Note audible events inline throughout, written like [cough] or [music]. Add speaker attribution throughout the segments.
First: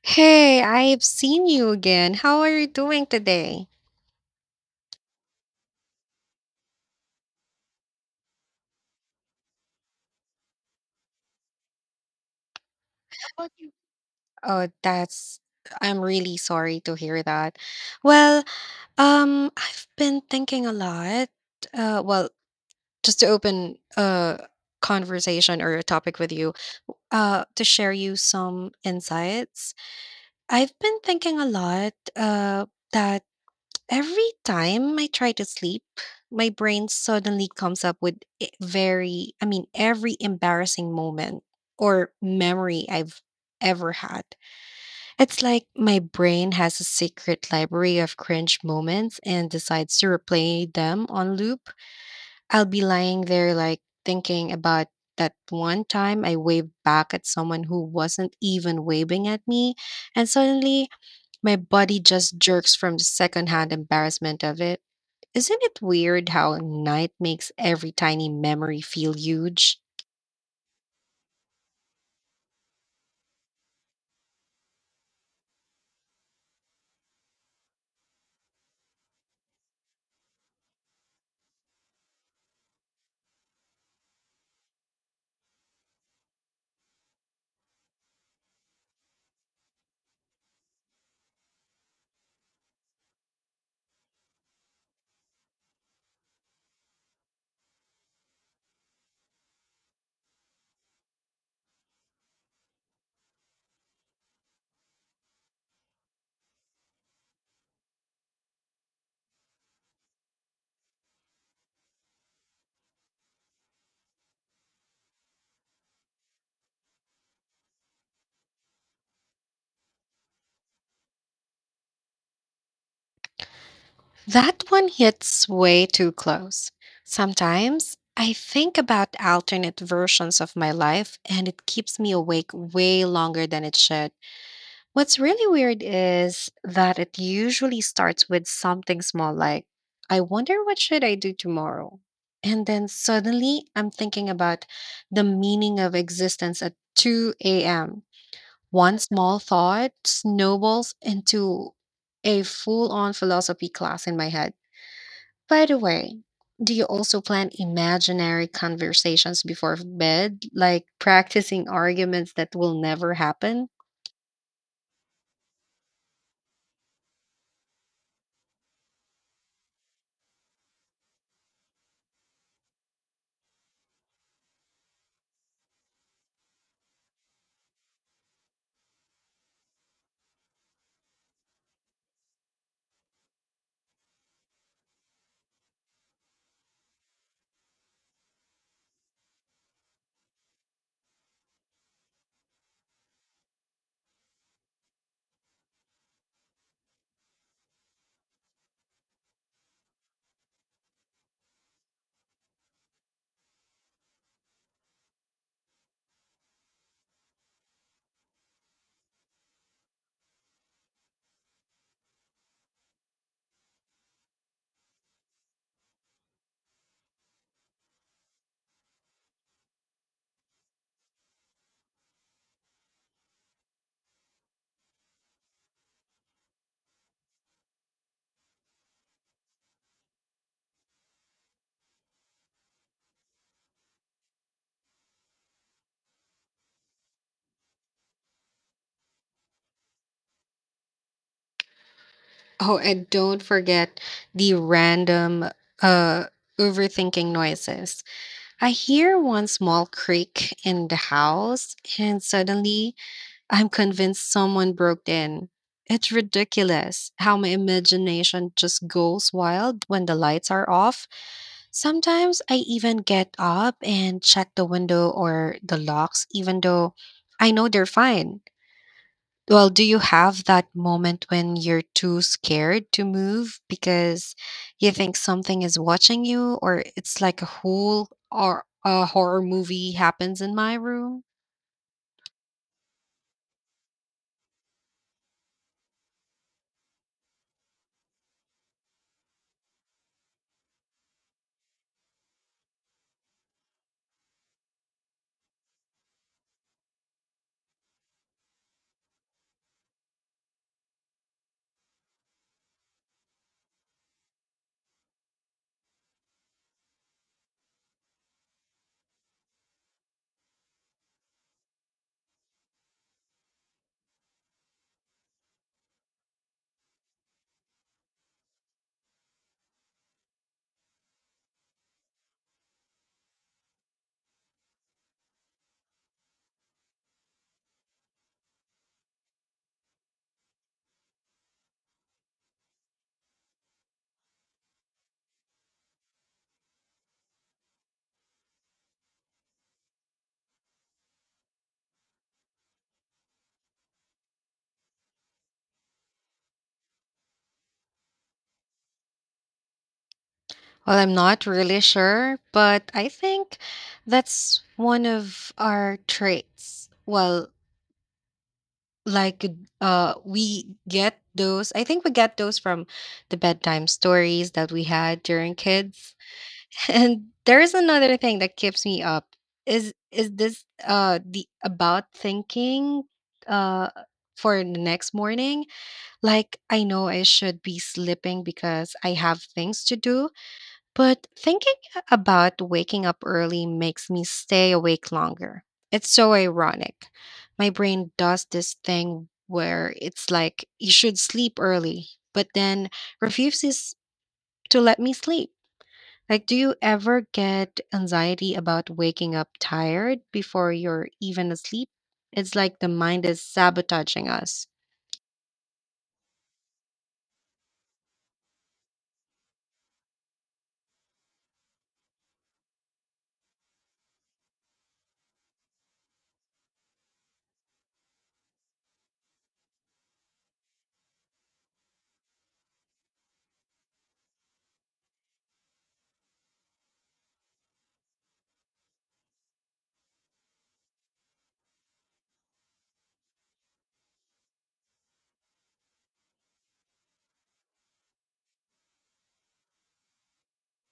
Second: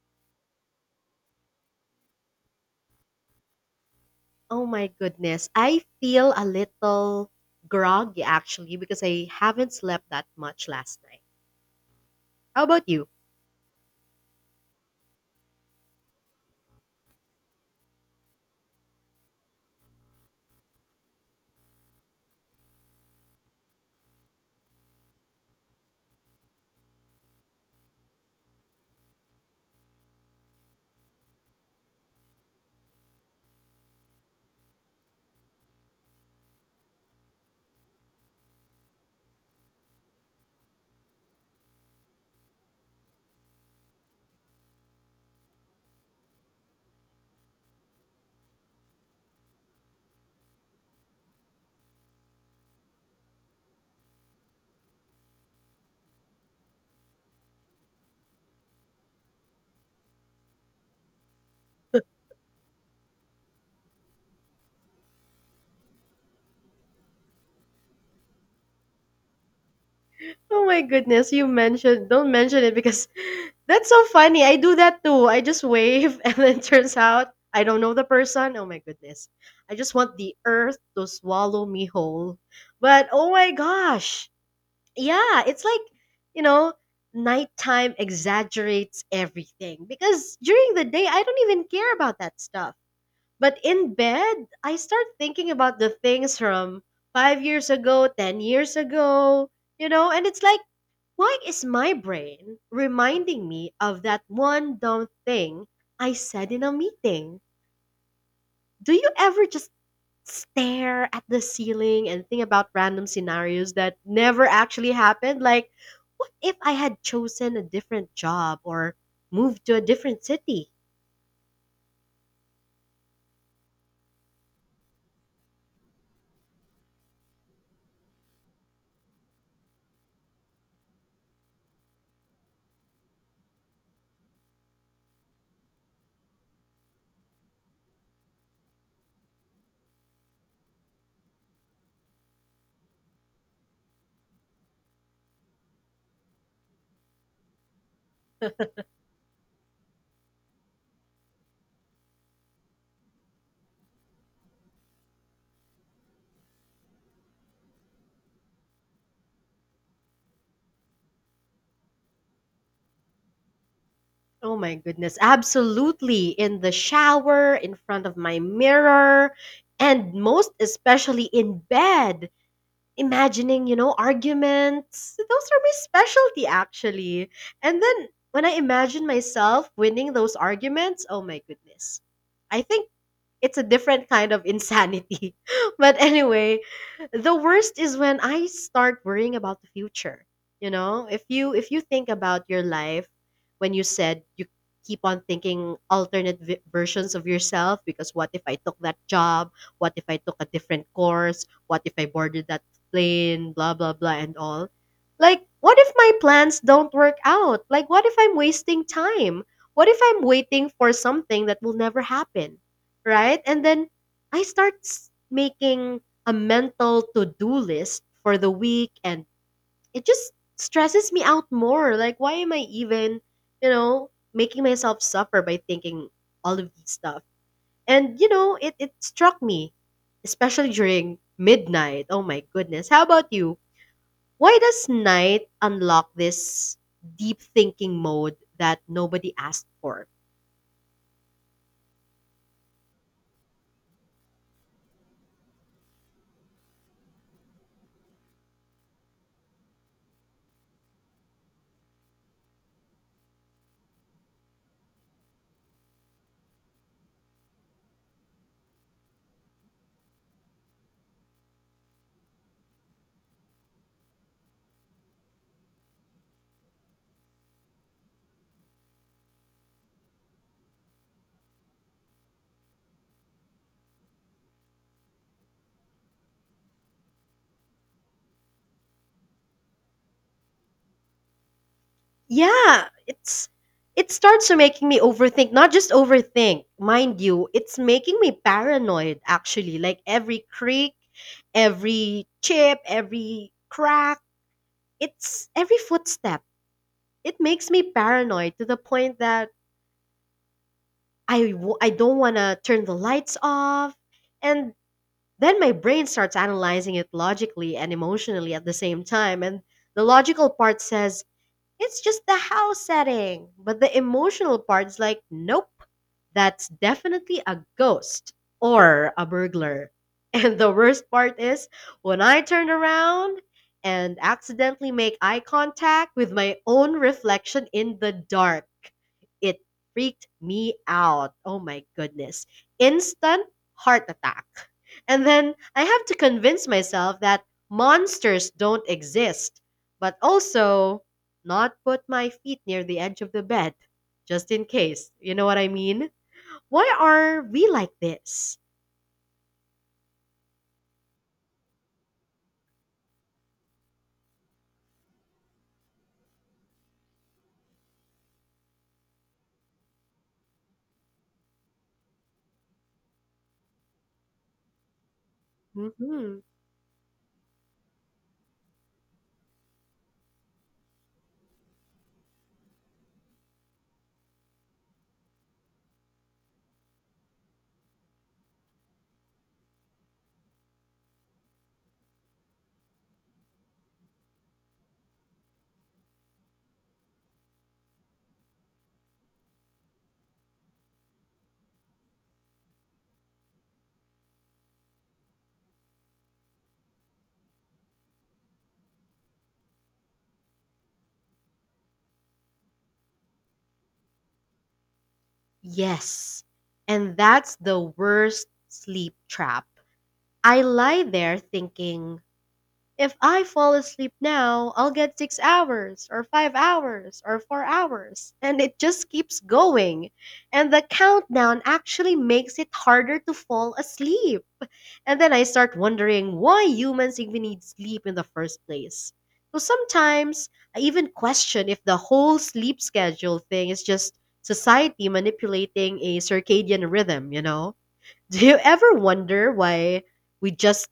Speaker 1: Hey, I've seen you again. How are you doing today?
Speaker 2: Oh my goodness. I feel a little groggy actually because I haven't slept that much last night. How about you?
Speaker 1: Oh, that's I'm really sorry to hear that. Well, I've been thinking a lot. Uh, well, just to open a conversation or a topic with you, to share you some insights. I've been thinking a lot, that every time I try to sleep, my brain suddenly comes up with every embarrassing moment or memory I've ever had. It's like my brain has a secret library of cringe moments and decides to replay them on loop. I'll be lying there, like thinking about that one time I waved back at someone who wasn't even waving at me, and suddenly my body just jerks from the secondhand embarrassment of it. Isn't it weird how night makes every tiny memory feel huge?
Speaker 2: Oh my goodness, you mentioned don't mention it because [laughs] that's so funny. I do that too. I just wave [laughs] and then turns out I don't know the person. Oh my goodness. I just want the earth to swallow me whole. But oh my gosh. Yeah, it's like, you know, nighttime exaggerates everything because during the day I don't even care about that stuff. But in bed, I start thinking about the things from 5 years ago, 10 years ago, you know, and it's like, why is my brain reminding me of that one dumb thing I said in a meeting? Do you ever just stare at the ceiling and think about random scenarios that never actually happened? Like, what if I had chosen a different job or moved to a different city?
Speaker 1: That one hits way too close. Sometimes I think about alternate versions of my life and it keeps me awake way longer than it should. What's really weird is that it usually starts with something small, like, I wonder what should I do tomorrow? And then suddenly I'm thinking about the meaning of existence at 2 a.m. One small thought snowballs into a full on philosophy class in my head. By the way, do you also plan imaginary conversations before bed, like practicing arguments that will never happen?
Speaker 2: Oh my goodness, absolutely. In the shower, in front of my mirror, and most especially in bed. Imagining, you know, arguments. Those are my specialty, actually. And then when I imagine myself winning those arguments, oh my goodness. I think it's a different kind of insanity. [laughs] But anyway, the worst is when I start worrying about the future. You know, if you think about your life when you said you keep on thinking alternate versions of yourself because what if I took that job? What if I took a different course? What if I boarded that plane, blah blah blah and all. Like what if my plans don't work out? Like what if I'm wasting time? What if I'm waiting for something that will never happen, right? And then I start making a mental to do list for the week, and it just stresses me out more. Like, why am I even, you know, making myself suffer by thinking all of these stuff? And, you know, it struck me, especially during midnight. Oh my goodness. How about you? Why does night unlock this deep thinking mode that nobody asked for?
Speaker 1: Oh, and don't forget the random uh overthinking noises. I hear one small creak in the house and suddenly I'm convinced someone broke in. It's ridiculous how my imagination just goes wild when the lights are off. Sometimes I even get up and check the window or the locks, even though I know they're fine. Well, do you have that moment when you're too scared to move because you think something is watching you, or it's like a whole or a horror movie happens in my room?
Speaker 2: Yeah, it's it starts to making me overthink, not just overthink, mind you, it's making me paranoid actually. Like every creak, every chip, every crack, it's every footstep. It makes me paranoid to the point that I don't want to turn the lights off, and then my brain starts analyzing it logically and emotionally at the same time, and the logical part says it's just the house setting. But the emotional part's like, nope, that's definitely a ghost or a burglar. [laughs] And the worst part is when I turn around and accidentally make eye contact with my own reflection in the dark. It freaked me out. Oh my goodness. Instant heart attack. And then I have to convince myself that monsters don't exist. But also, not put my feet near the edge of the bed, just in case. You know what I mean? Why are we like this?
Speaker 1: Well, I'm not really sure, but I think that's one of our traits. Well, like we get those, I think we get those from the bedtime stories that we had during kids.
Speaker 2: Hmm.
Speaker 1: [laughs] And there is another thing that keeps me up. Is this the about thinking uh for the next morning? Like, I know I should be sleeping because I have things to do, but thinking about waking up early makes me stay awake longer. It's so ironic. My brain does this thing where it's like you should sleep early, but then refuses to let me sleep. Like, do you ever get anxiety about waking up tired before you're even asleep? It's like the mind is sabotaging us.
Speaker 2: Yes. And that's the worst sleep trap. I lie there thinking, if I fall asleep now, I'll get 6 hours, or 5 hours, or 4 hours. And it just keeps going. And the countdown actually makes it harder to fall asleep. And then I start wondering why humans even need sleep in the first place. So sometimes I even question if the whole sleep schedule thing is just society manipulating a circadian rhythm, you know? [laughs] Do you ever wonder why we just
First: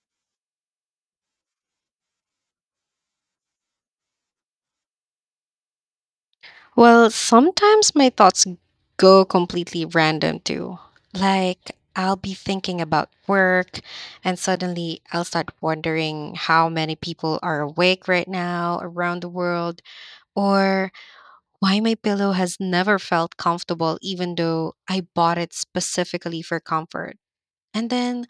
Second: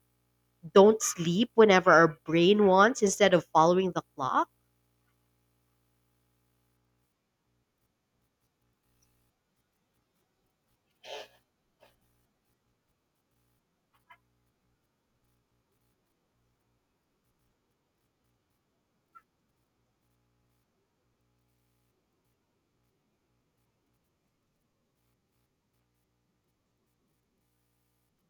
Speaker 2: don't sleep whenever our brain wants instead of following the clock?
Speaker 1: Well, sometimes my thoughts go completely random too. Like, I'll be thinking about work, and suddenly I'll start wondering how many people are awake right now around the world, or why my pillow has never felt comfortable, even though I bought it specifically for comfort. And then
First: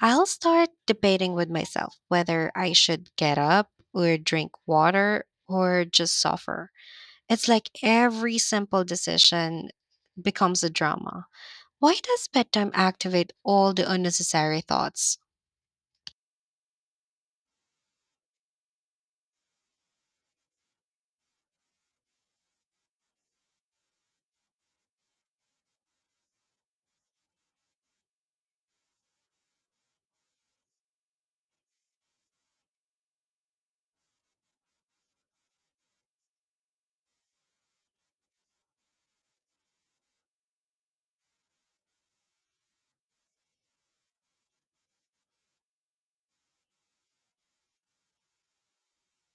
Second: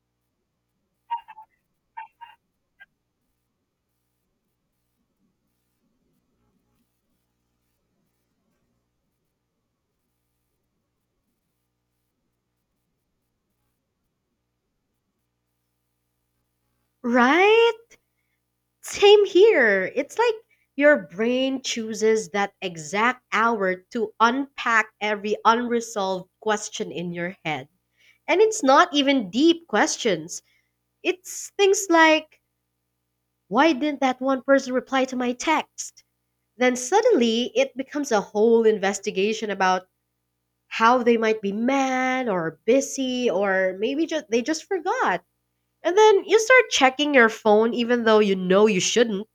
Speaker 1: I'll start debating with myself whether I should get up or drink water or just suffer. It's like every simple decision becomes a drama. Why does bedtime activate all the unnecessary thoughts?
Speaker 2: Right? Same here. It's like your brain chooses that exact hour to unpack every unresolved question in your head. And it's not even deep questions. It's things like, why didn't that one person reply to my text? Then suddenly it becomes a whole investigation about how they might be mad or busy or maybe just they just forgot. And then you start checking your phone even though you know you shouldn't,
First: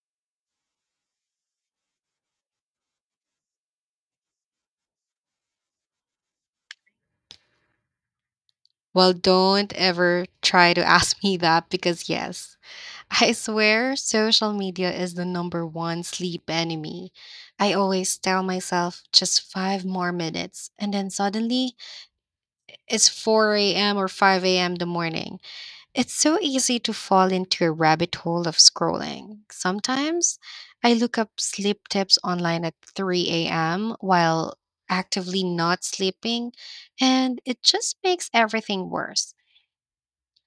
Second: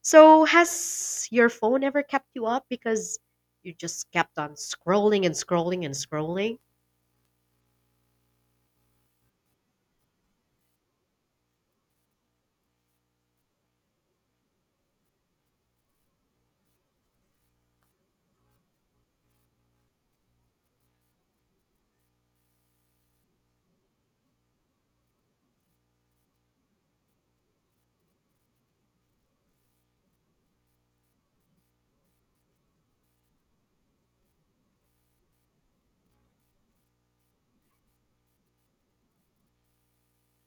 Speaker 2: so, has your phone ever kept you up because you just kept on scrolling and scrolling and scrolling?
Speaker 1: Well, don't ever try to [laughs] ask me that because, yes, I swear social media is the number one sleep enemy. I always tell myself just five more minutes, and then suddenly it's 4 a.m. or 5 a.m. the morning. It's so easy to fall into a rabbit hole of scrolling. Sometimes I look up sleep tips online at 3 a.m. while actively not sleeping, and it just makes everything worse.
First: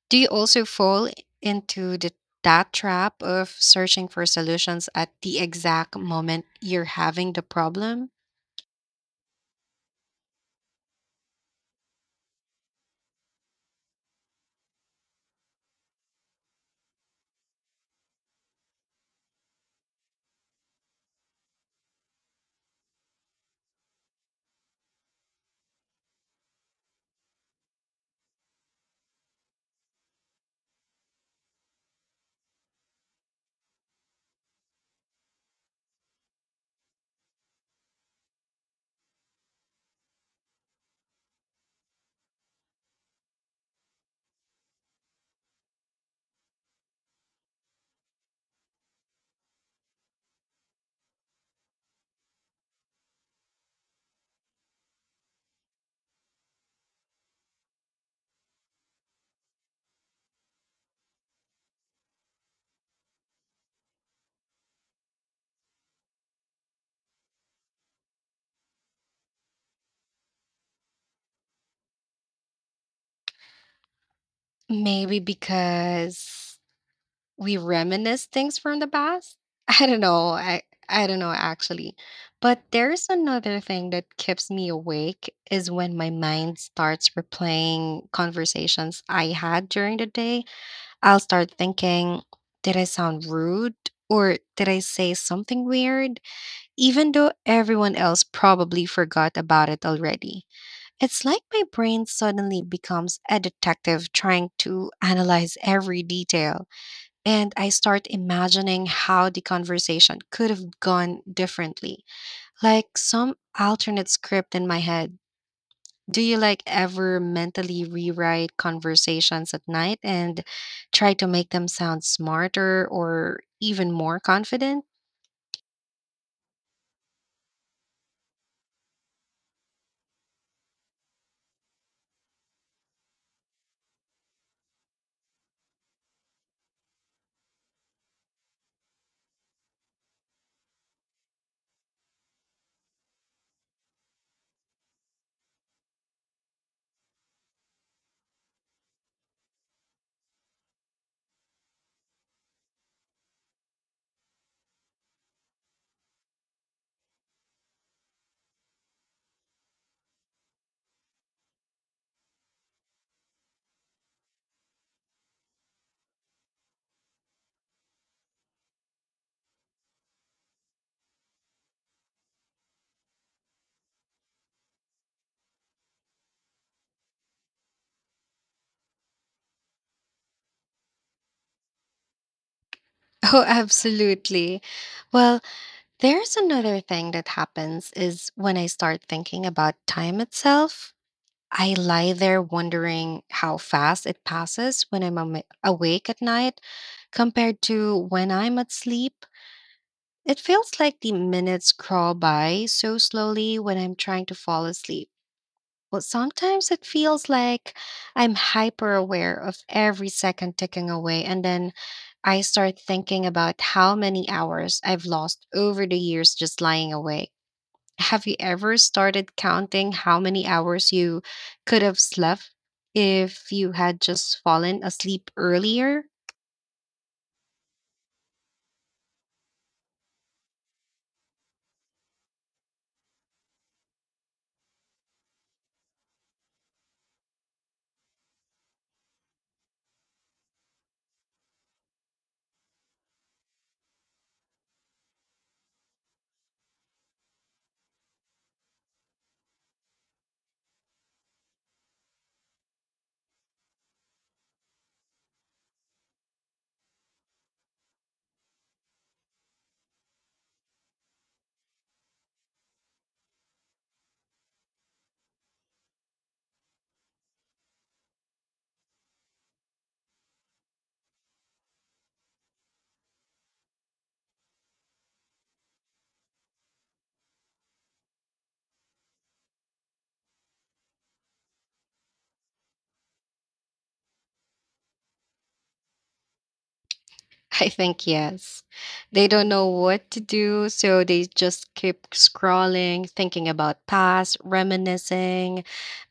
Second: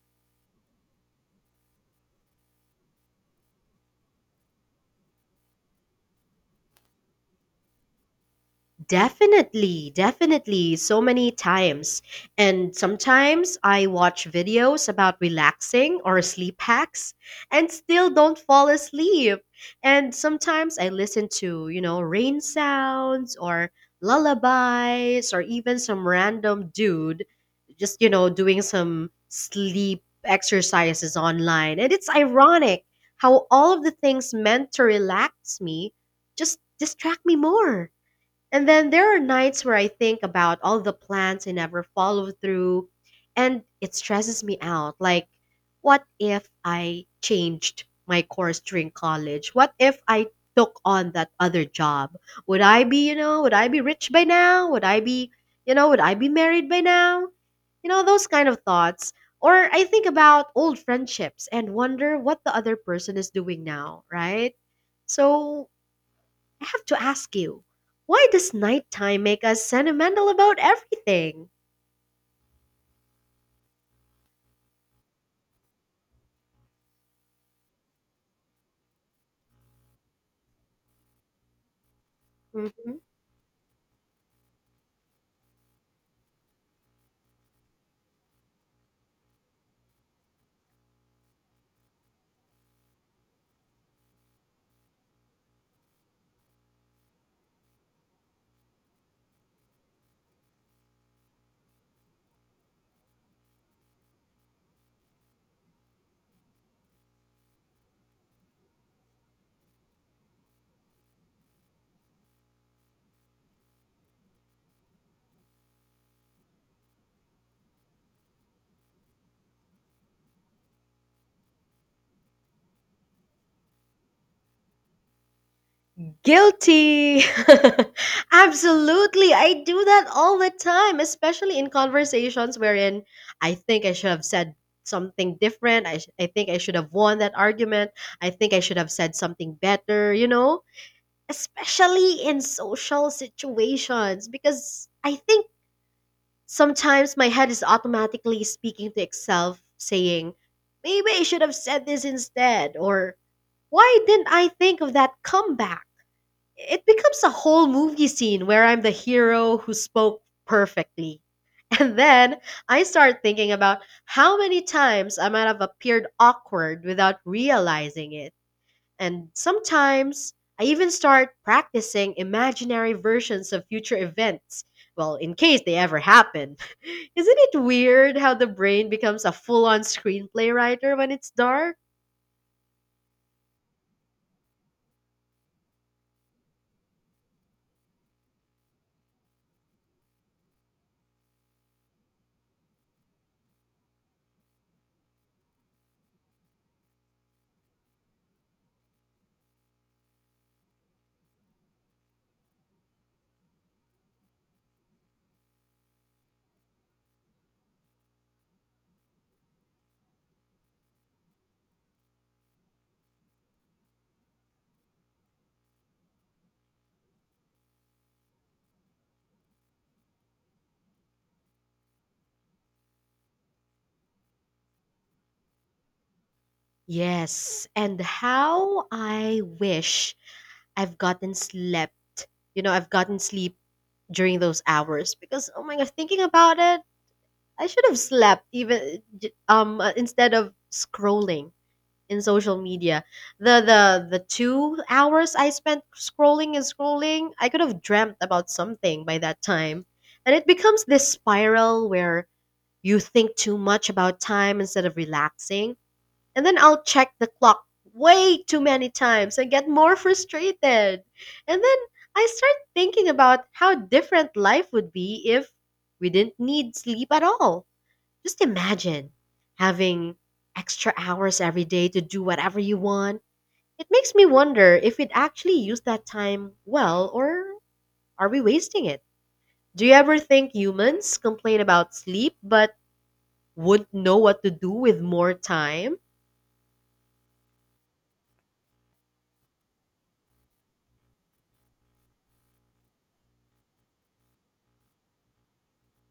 Speaker 1: Do you also fall into that trap of searching for solutions at the exact moment you're having the problem?
Speaker 2: Definitely, definitely, so many times. And sometimes I watch videos about relaxing or sleep hacks and still don't fall asleep. And sometimes I listen to, you know, rain sounds or lullabies or even some random dude just, you know, doing some sleep exercises online. And it's ironic how all of the things meant to relax me just distract me more. And then there are nights where I think about all the plans I never follow through, and it stresses me out. Like, what if I changed my course during college? What if I took on that other job? Would I be, you know, would I be rich by now? Would I be, you know, would I be married by now? You know, those kind of thoughts. Or I think about old friendships and wonder what the other person is doing now, right? So I have to ask you, why does nighttime make us sentimental about everything?
Speaker 1: Maybe because we reminisce things from the past. [laughs] I don't know. I don't know actually. But
Speaker 2: Mhm.
Speaker 1: there's another thing that keeps me awake is when my mind starts replaying conversations I had during the day. I'll start thinking, did I sound rude or did I say something weird even though everyone else probably forgot about it already. It's like my brain suddenly becomes a detective trying to analyze every detail. And I start imagining how the conversation could have gone differently, like some alternate script in my head. Do you like ever mentally rewrite conversations at night and try to make them sound smarter or even more confident? [laughs]
Speaker 2: Guilty! [laughs] Absolutely, I do that all the time, especially in conversations wherein I think I should have said something different. I think I should have won that argument. I think I should have said something better, you know? Especially in social situations, because I think sometimes my head is automatically speaking to itself, saying, maybe I should have said this instead, or why didn't I think of that comeback? It becomes a whole movie scene where I'm the hero who spoke perfectly. [laughs] And then I start thinking about how many times I might have appeared awkward without realizing it. And sometimes I even start practicing imaginary versions of future events, well, in case they ever happen. [laughs] Isn't it weird how the brain becomes a full on screenplay writer when it's dark?
Speaker 1: Oh, absolutely. Well, there's another thing that happens is when I start thinking about time itself. I lie there wondering how fast it passes when I'm awake at night compared to when I'm at sleep. It feels like the minutes crawl by so slowly when I'm trying to fall asleep. But sometimes it feels like I'm hyper aware of every second ticking away, and then I start thinking about how many hours I've lost over the years just lying awake. Have you ever started counting how many hours you could have slept if you had just fallen asleep earlier?
Speaker 2: Yes, and how I wish I've gotten slept. You know, I've gotten sleep during those hours because oh my god, thinking about it, I should have slept even instead of scrolling in social media. The 2 hours I spent scrolling and scrolling, I could have dreamt about something by that time. And it becomes this spiral where you think too much about time instead of relaxing. And then I'll check the clock way too many times and get more frustrated. And then I start thinking about how different life would be if we didn't need sleep at all. Just imagine having extra hours every day to do whatever you want. It makes me wonder if we'd actually use that time well, or are we wasting it? Do you ever think humans complain about sleep but wouldn't know what to do with more time?
Speaker 1: [laughs] I think yes. They don't know what to do, so they just keep scrolling, thinking about past, reminiscing,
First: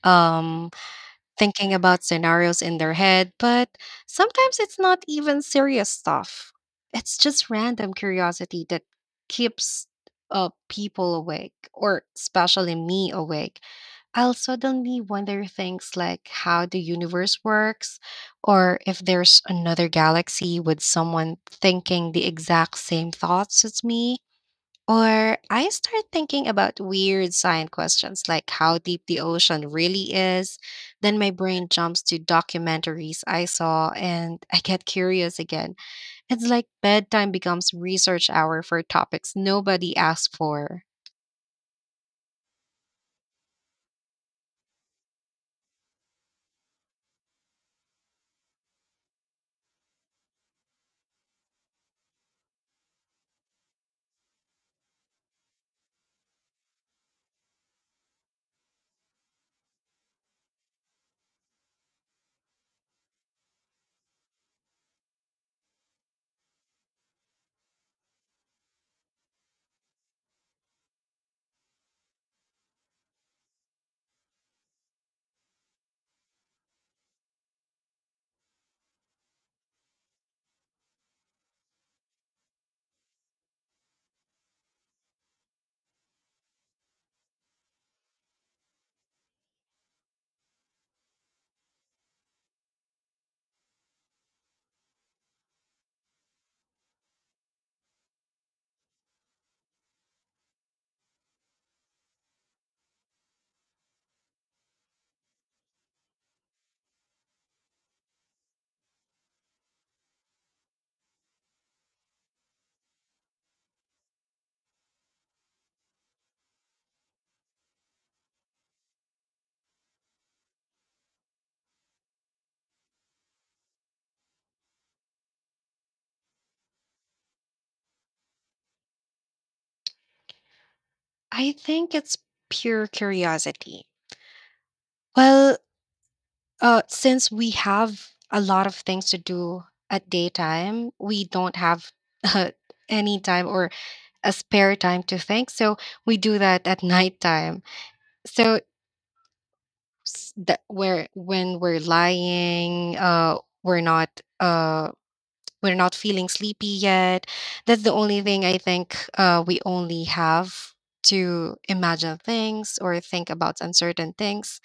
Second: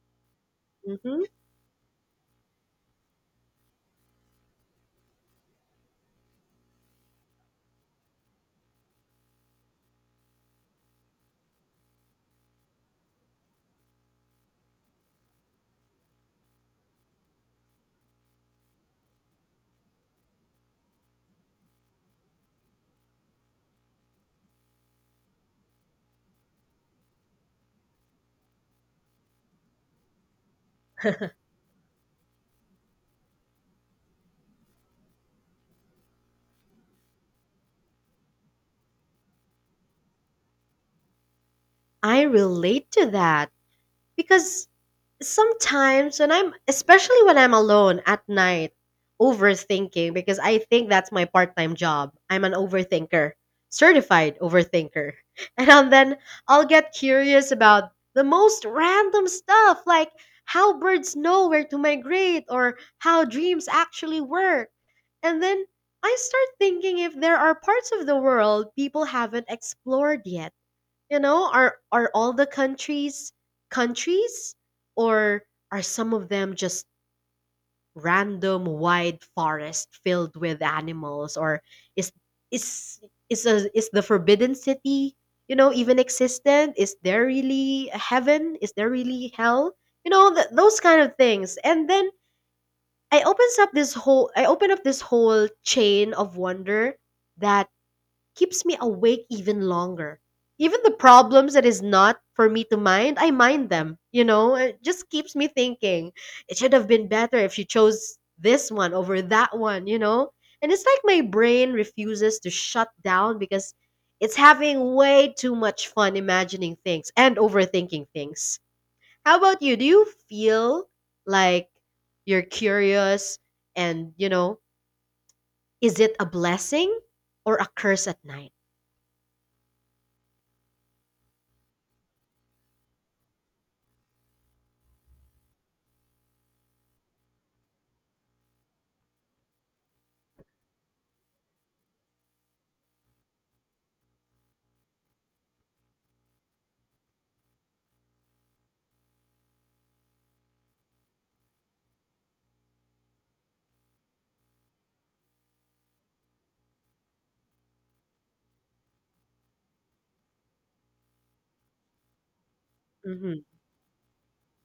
Speaker 1: um
Speaker 2: Hmm.
Speaker 1: thinking about scenarios in their head, but sometimes it's not even serious stuff. It's just random curiosity that keeps people awake, or especially me awake. I'll suddenly wonder things like how the universe works, or if there's another galaxy with someone thinking the exact same thoughts as me. Or I start thinking about weird science questions like how deep the ocean really is. Then
Speaker 2: [laughs]
Speaker 1: my brain jumps to documentaries I saw and I get curious again. It's like bedtime becomes research hour for topics nobody asked for.
Speaker 2: I relate to that because sometimes when I'm, especially when I'm alone at night, overthinking because I think that's my part-time job. I'm an overthinker, certified overthinker. [laughs] And then I'll get curious about the most random stuff like how birds know where to migrate or how dreams actually work. And then I start thinking if there are parts of the world people haven't explored yet, you know, are all the countries or are some of them just random wide forest filled with animals, or is is is is the forbidden city, you know, even existent? Is there really a heaven? Is there really hell? You know, those kind of things. And then I open up this whole chain of wonder that keeps me awake even longer. Even the problems that is not for me to mind, I mind them. You know, it just keeps me thinking. It should have been better if you chose this one over that one, you know? And it's like my brain refuses to shut down because it's having way too much fun imagining things and overthinking things. How about you? Do you feel like you're curious and, you know, is it a blessing or a curse at night?
Speaker 1: I think it's pure curiosity. Well, since we have a lot of things to do at daytime, we don't have [laughs] uh, any time or a spare time to think. So we do that at nighttime. So that where when we're lying, uh, we're not feeling sleepy yet. That's the only thing I think we only have to imagine things or think
Speaker 2: Hmm.
Speaker 1: about uncertain things.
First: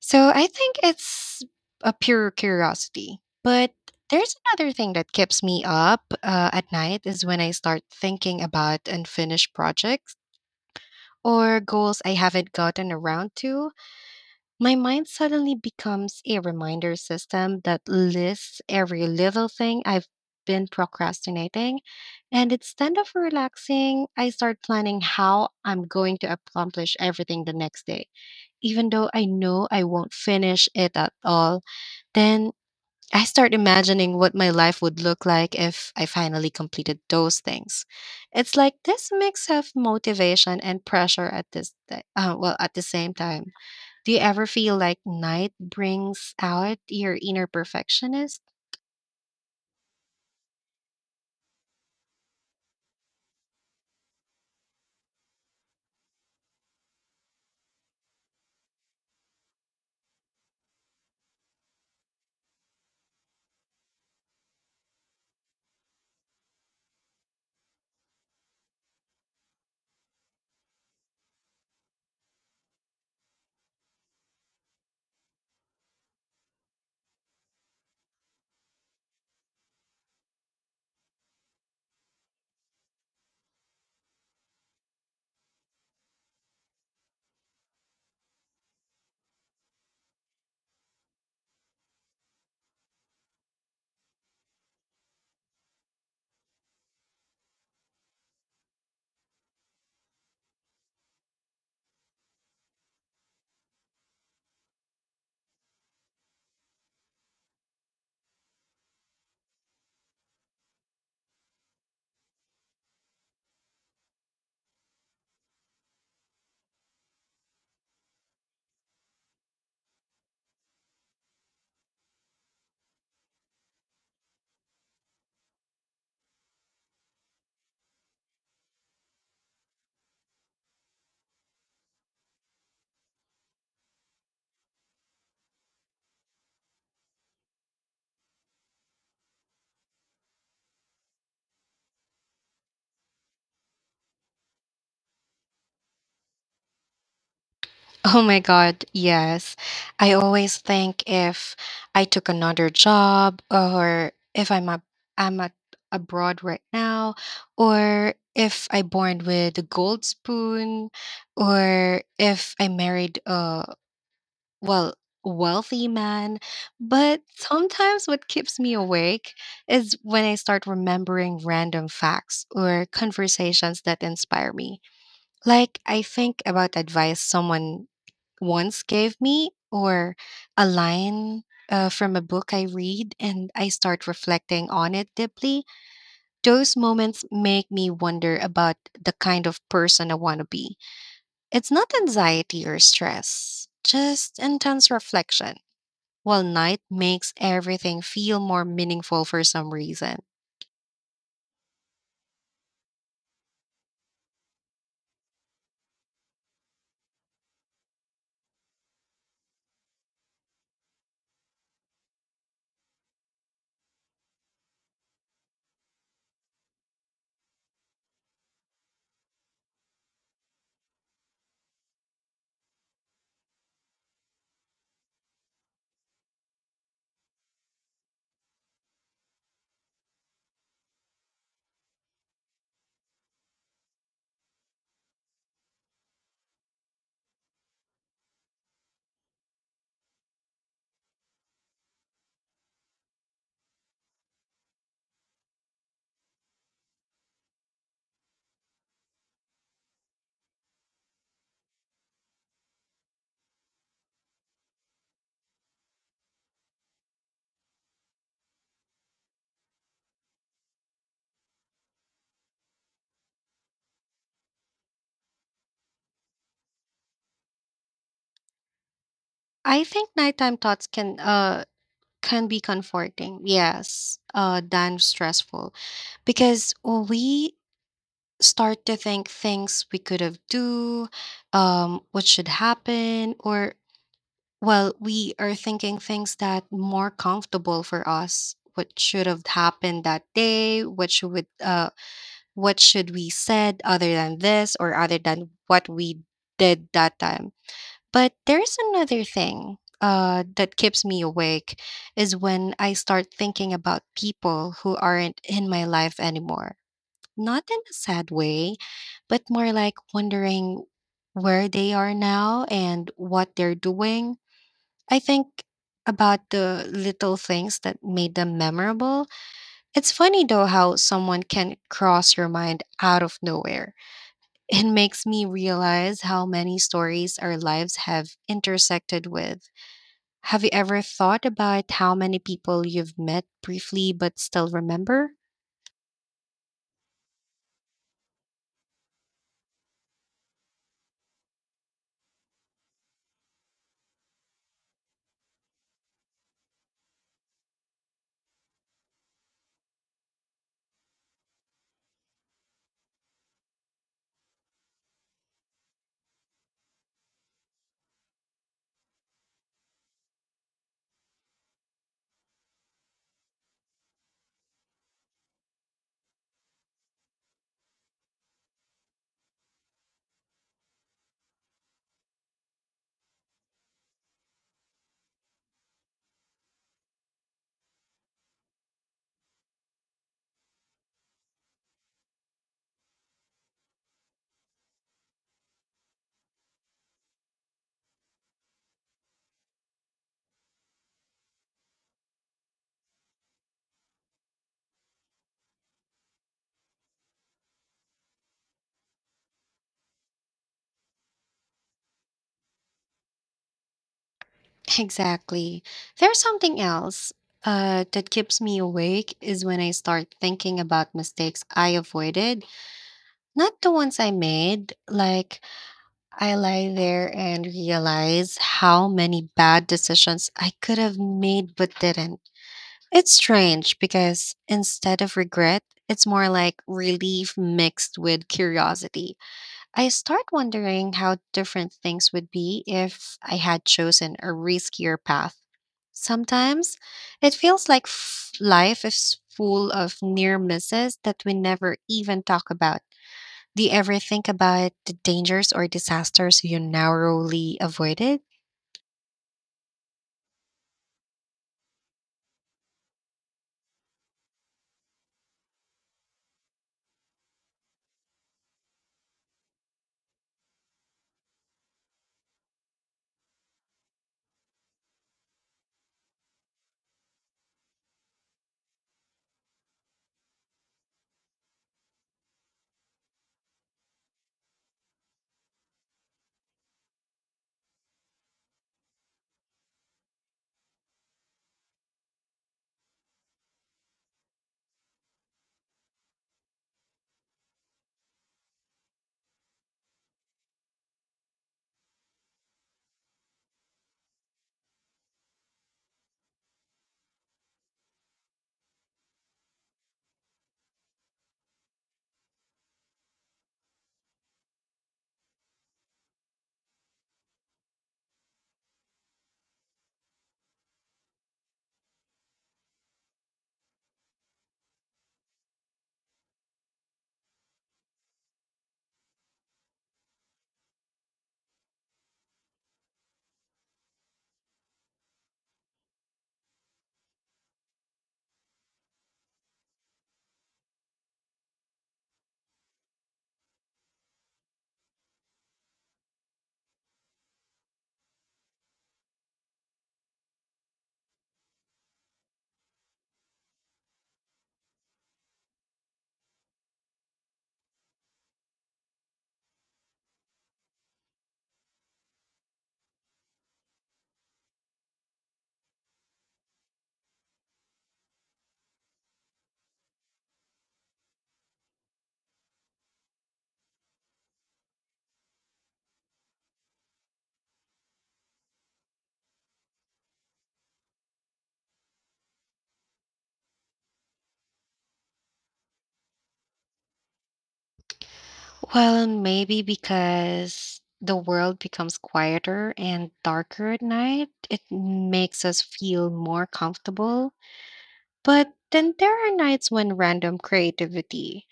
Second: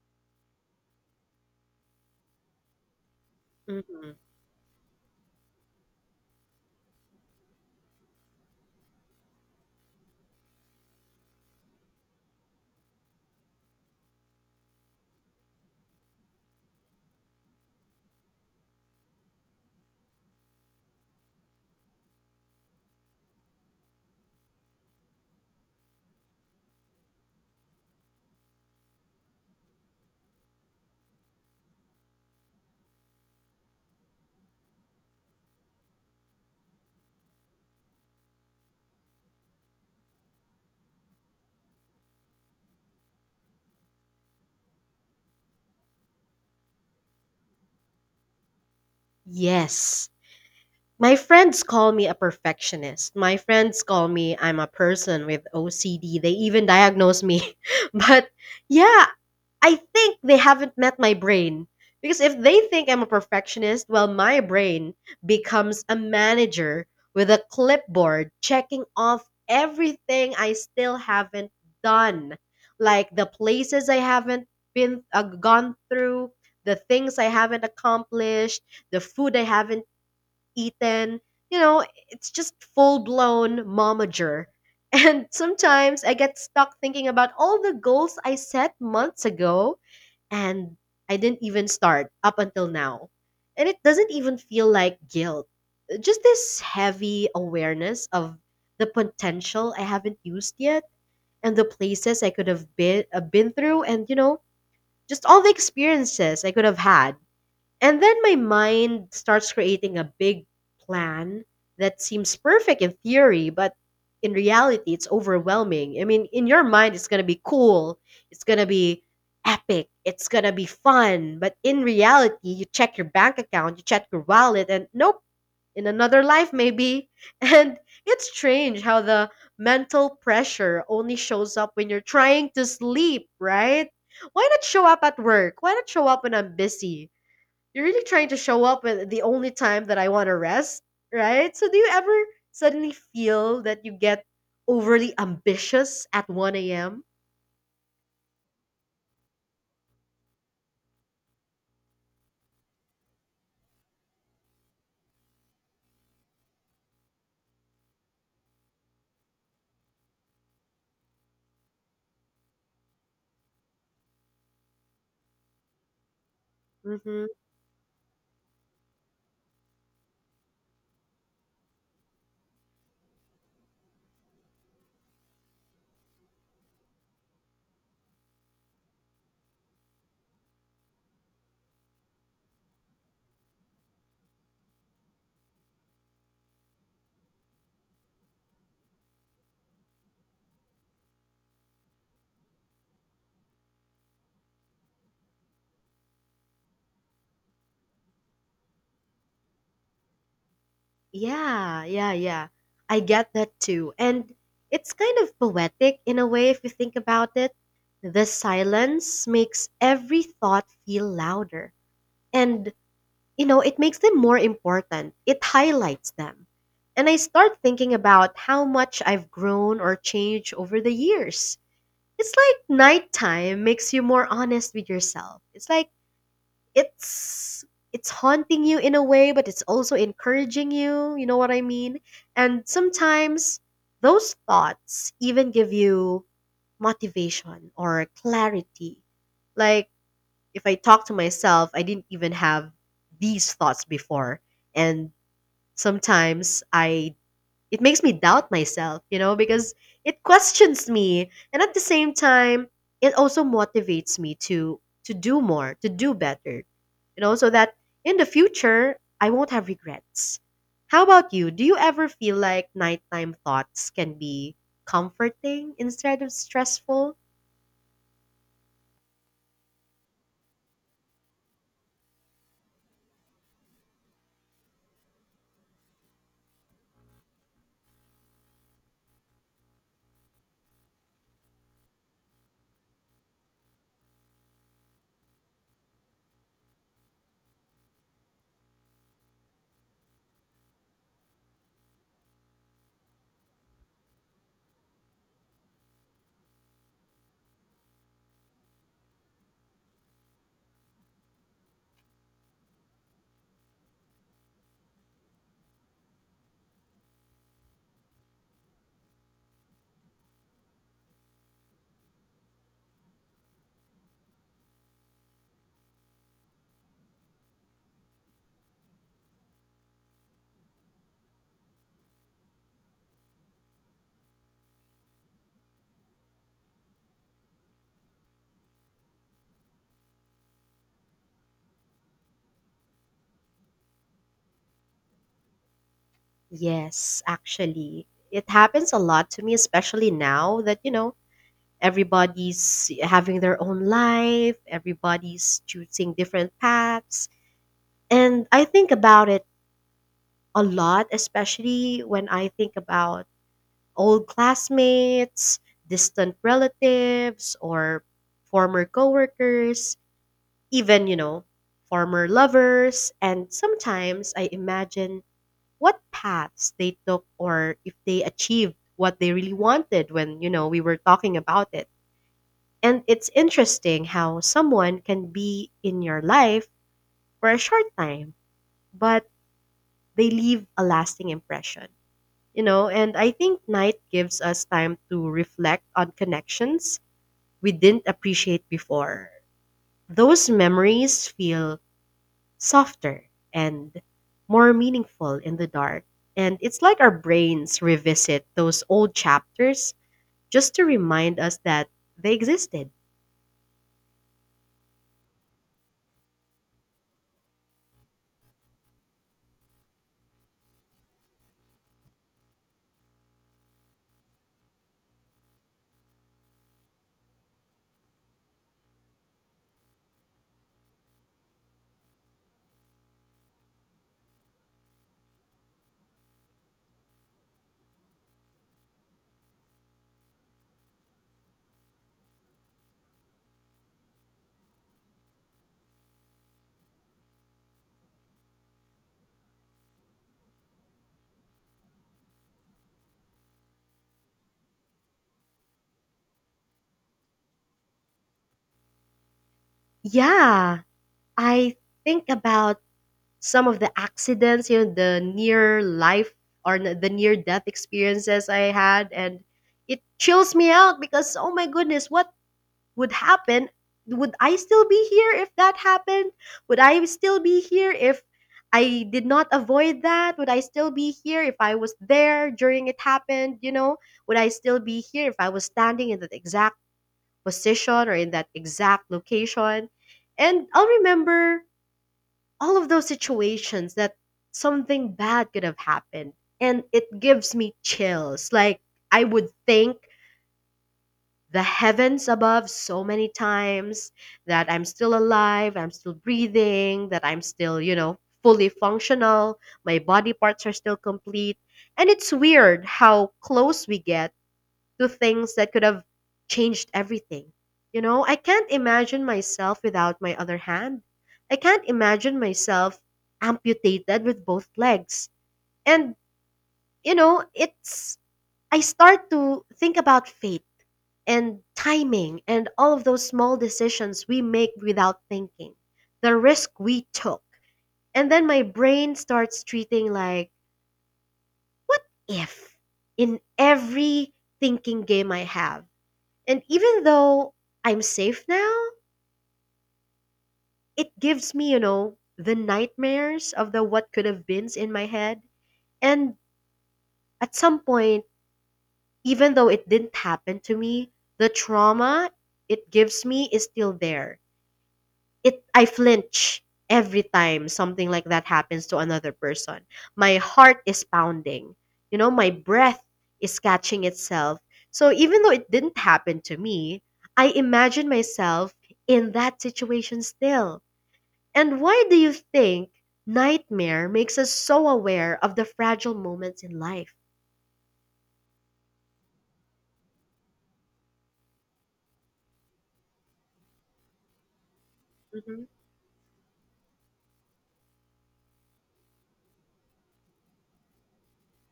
Speaker 1: So I think it's a pure curiosity. But
Speaker 2: Mhm.
Speaker 1: there's another thing that keeps me up at night is when I start thinking about unfinished projects or goals I haven't gotten around to, my mind suddenly becomes a reminder system that lists every little thing I've been procrastinating. And instead of relaxing, I start planning how I'm going to accomplish everything the next day, even though I know I won't finish it at all. Then I start imagining what my life would look like if I finally completed those things. It's like this mix of motivation and pressure at this ti- well at the same time. Do you ever feel like night brings out your inner perfectionist?
Speaker 2: Yes. My friends call me a perfectionist. My friends call me I'm a person with OCD. They even diagnose me. [laughs] But yeah, I think they haven't met my brain. Because if they think I'm a perfectionist, well, my brain becomes a manager with a clipboard checking off everything I still haven't done. Like the places I haven't been gone through, the things I haven't accomplished, the food I haven't eaten, you know, it's just full blown momager. [laughs] And sometimes I get stuck thinking about all the goals I set months ago and I didn't even start up until now. And it doesn't even feel like guilt. Just this heavy awareness of the potential I haven't used yet and the places I could have been through and you know, just all the experiences I could have had. And then my mind starts creating a big plan that seems perfect in theory, but in reality, it's overwhelming. I mean, in your mind, it's going to be cool, it's going to be epic, it's going to be fun. But in reality, you check your bank account, you check your wallet, and nope, in another life, maybe. [laughs] And it's strange how the mental pressure only shows up when you're trying to sleep, right? Why not show up at work? Why not show up when I'm busy? You're really trying to show up at the only time that I want to rest, right? So do you ever suddenly feel that you get overly ambitious at 1 a.m.?
Speaker 1: Oh my God, yes. I always think if I took another job or if I'm a, abroad right now or if I born with a gold spoon or if I married a well wealthy man. But
Speaker 2: Mm-hmm.
Speaker 1: sometimes what keeps me awake is when I start remembering random facts or conversations that inspire me. Like I think about advice someone once gave me, or a line from a book I read, and I start reflecting on it deeply, those moments make me wonder about the kind of person I want to be. It's not anxiety or stress, just intense reflection. While night makes everything feel more meaningful for some reason.
Speaker 2: Yeah, yeah, yeah. I get that too. And it's kind of poetic in a way if you think about it. The silence makes every thought feel louder. And you know, it makes them more important. It highlights them. And I start thinking about how much I've grown or changed over the years. It's like nighttime makes you more honest with yourself. It's like it's it's haunting you in a way, but it's also encouraging you, you know what I mean? And sometimes those thoughts even give you motivation or clarity. Like if I talk to myself, I didn't even have these thoughts before. And sometimes I it makes me doubt myself, you know, because it questions me. And at the same time, it also motivates me to do more, to do better. You know, so that in the future I won't have regrets. How about you? Do you ever feel like nighttime thoughts can be comforting instead of stressful?
Speaker 1: I think nighttime thoughts can be comforting, yes, than stressful because we start to think things we could have do, what should happen, or well, we are thinking things that more comfortable for us. What should have happened that day? What should we said other than this or other than what we did that time? But there's another thing that keeps me awake is when I start thinking about people who aren't in my life anymore, not in a sad way, but more like wondering where they are now and what they're doing. I think about the little things that made them memorable. It's funny though how someone can cross your mind out of nowhere. [laughs] It makes me realize how many stories our lives have intersected with. Have you ever thought about how many people you've met briefly but still remember?
Speaker 2: Yes, actually, it happens a lot to me, especially now that, you know, everybody's having their own life, everybody's choosing different paths. And I think about it a lot, especially when I think about old classmates, distant relatives, or former coworkers, even, you know, former lovers. And sometimes I imagine what paths they took or if they achieved what they really wanted when you know we were talking about it. And it's interesting how someone can be in your life for a short time, but they leave a lasting impression, you know. And I think night gives us time to reflect on connections we didn't appreciate before. Those memories feel softer and more meaningful in the dark. And it's like our brains revisit those old chapters just to remind us that they existed.
Speaker 1: Exactly. There's something else that keeps me awake is when I start thinking about mistakes I avoided, not the ones I made. Like, I lie there and realize how many bad decisions I could have made but didn't. It's strange because instead of regret, it's more like relief mixed with curiosity. I start wondering how different things would be if I had chosen a riskier path. Sometimes it feels like life is full of near misses that we never even talk about. Do you ever think about the dangers or disasters you narrowly avoided?
Speaker 2: Yeah, I think about some of the accidents, you know, the near life or the near death experiences I had, and it chills me out because, oh my goodness, what would happen? Would I still be here if that happened? Would I still be here if I did not avoid that? Would I still be here if I was there during it happened, you know? Would I still be here if I was standing in that exact position or in that exact location? And I'll remember all of those situations that something bad could have happened, and it gives me chills. Like, I would think the heavens above so many times that I'm still alive, I'm still breathing, that I'm still, you know, fully functional, my body parts are still complete. And it's weird how close we get to things that could have changed everything. You know, I can't imagine myself without my other hand. I can't imagine myself amputated with both legs. And, you know, it's, I start to think about fate and timing and all of those small decisions we make without thinking, the risk we took. And then my brain starts treating like, what if, in every thinking game I have? And even though I'm safe now, it gives me, you know, the nightmares of the what could have beens in my head. And at some point, even though it didn't happen to me, the trauma it gives me is still there. It I flinch every time something like that happens to another person. My heart is pounding. You know, my breath is catching itself. So even though it didn't happen to me, I imagine myself in that situation still. And why do you think nightmare makes us so aware of the fragile moments in life?
Speaker 1: Well, maybe because the world becomes quieter and darker at night, it makes
Speaker 2: Mhm.
Speaker 1: us feel more comfortable. But then there are nights when random creativity,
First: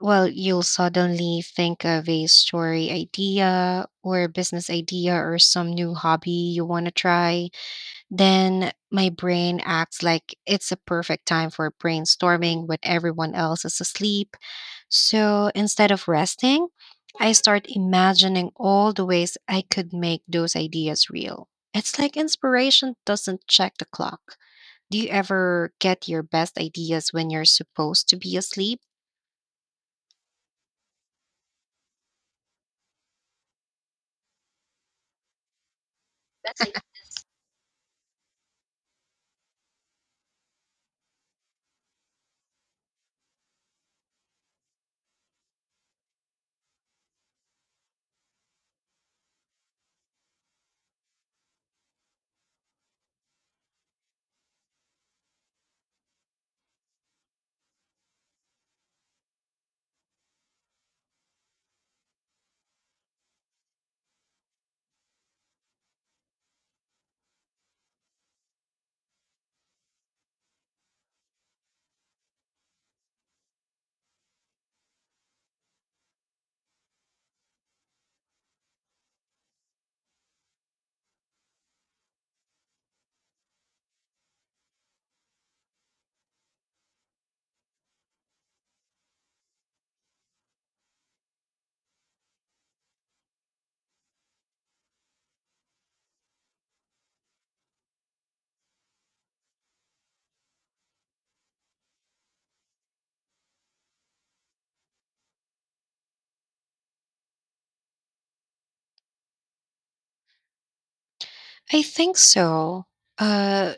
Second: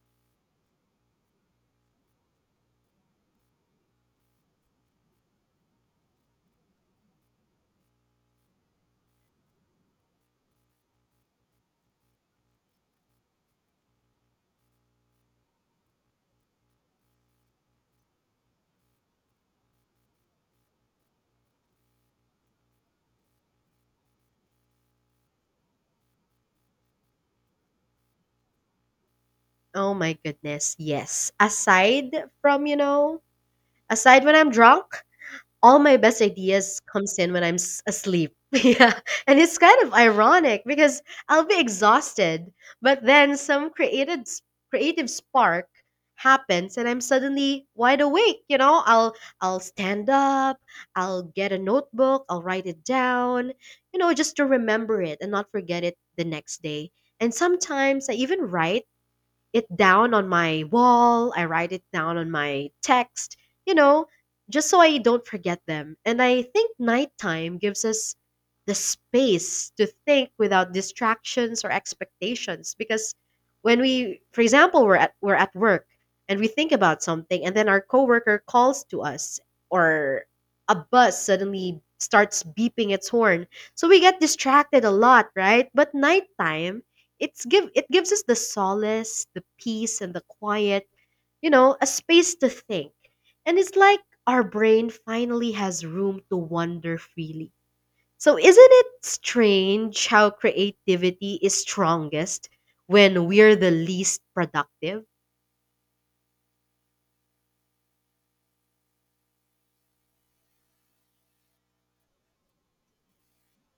Speaker 1: well, you'll suddenly think of a story idea or a business idea or some new hobby you want to try. Then my brain acts like it's a perfect time for brainstorming when everyone else is asleep. So instead of resting, I start imagining all the ways I could make those ideas real. It's like inspiration doesn't check the clock. Do you ever get your best ideas when you're supposed to be asleep?
Speaker 2: Oh my goodness, yes. Aside from, you know, aside when I'm drunk, all my best ideas comes in when I'm asleep. [laughs] Yeah. And it's kind of ironic because I'll be exhausted, but then some creative spark happens and I'm suddenly wide awake, you know? I'll stand up, I'll get a notebook, I'll write it down, you know, just to remember it and not forget it the next day. And sometimes I even write it down on my wall, I write it down on my text, you know, just so I don't forget them. And I think nighttime gives us the space to think without distractions or expectations because when we, for example, we're at work and we think about something and then our coworker calls to us, or a bus suddenly starts beeping its horn, so we get distracted a lot, right? But nighttime, it gives us the solace, the peace and the quiet, you know, a space to think. And it's like our brain finally has room to wander freely. So isn't it strange how creativity is strongest when we're the least productive?
Speaker 1: I think so. Uh,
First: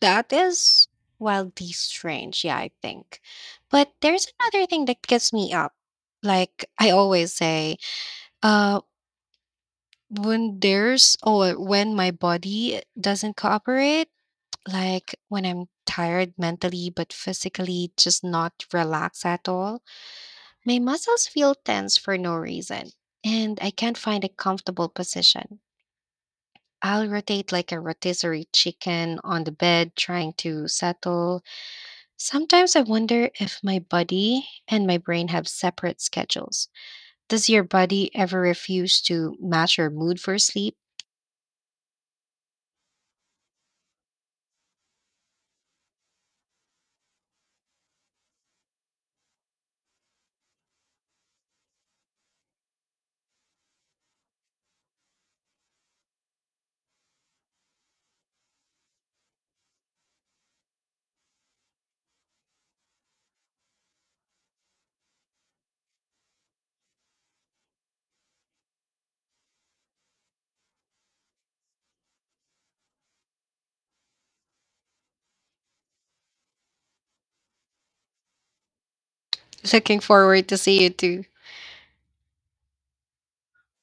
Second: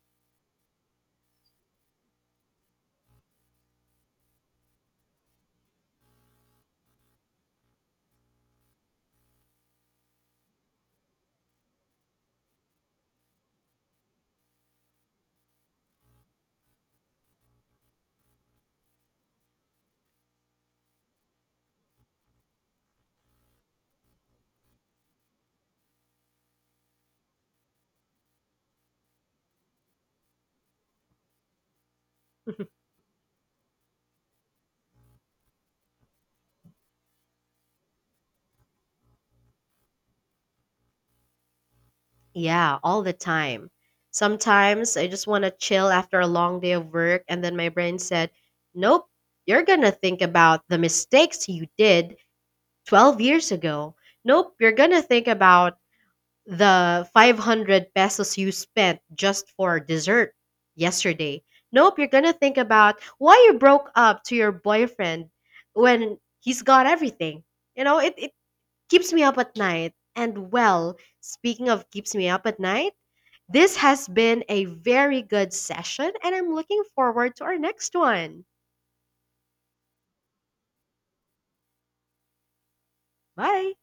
Speaker 1: that is wildly strange. Yeah, I think. But there's another thing that gets me up. Like I always say, uh, when there's or when my body doesn't cooperate, like when I'm tired mentally but physically just not relaxed at all, my muscles feel tense for no reason, and I can't find a comfortable position. I'll rotate like a rotisserie chicken on the bed, trying to settle. Sometimes
Speaker 2: [laughs]
Speaker 1: I wonder if my body and my brain have separate schedules. Does your body ever refuse to match your mood for sleep?
Speaker 2: Yeah, all the time. Sometimes I just want to chill after a long day of work, and then my brain said, nope, you're going to think about the mistakes you did 12 years ago, nope, you're going to think about the 500 pesos you spent just for dessert yesterday. Nope, you're going to think about why you broke up to your boyfriend when he's got everything. You know, it keeps me up at night. And well, speaking of keeps me up at night, this has been a very good session, and I'm looking forward to our next one.
Speaker 1: [laughs] Looking forward to see you too.
Speaker 2: Bye.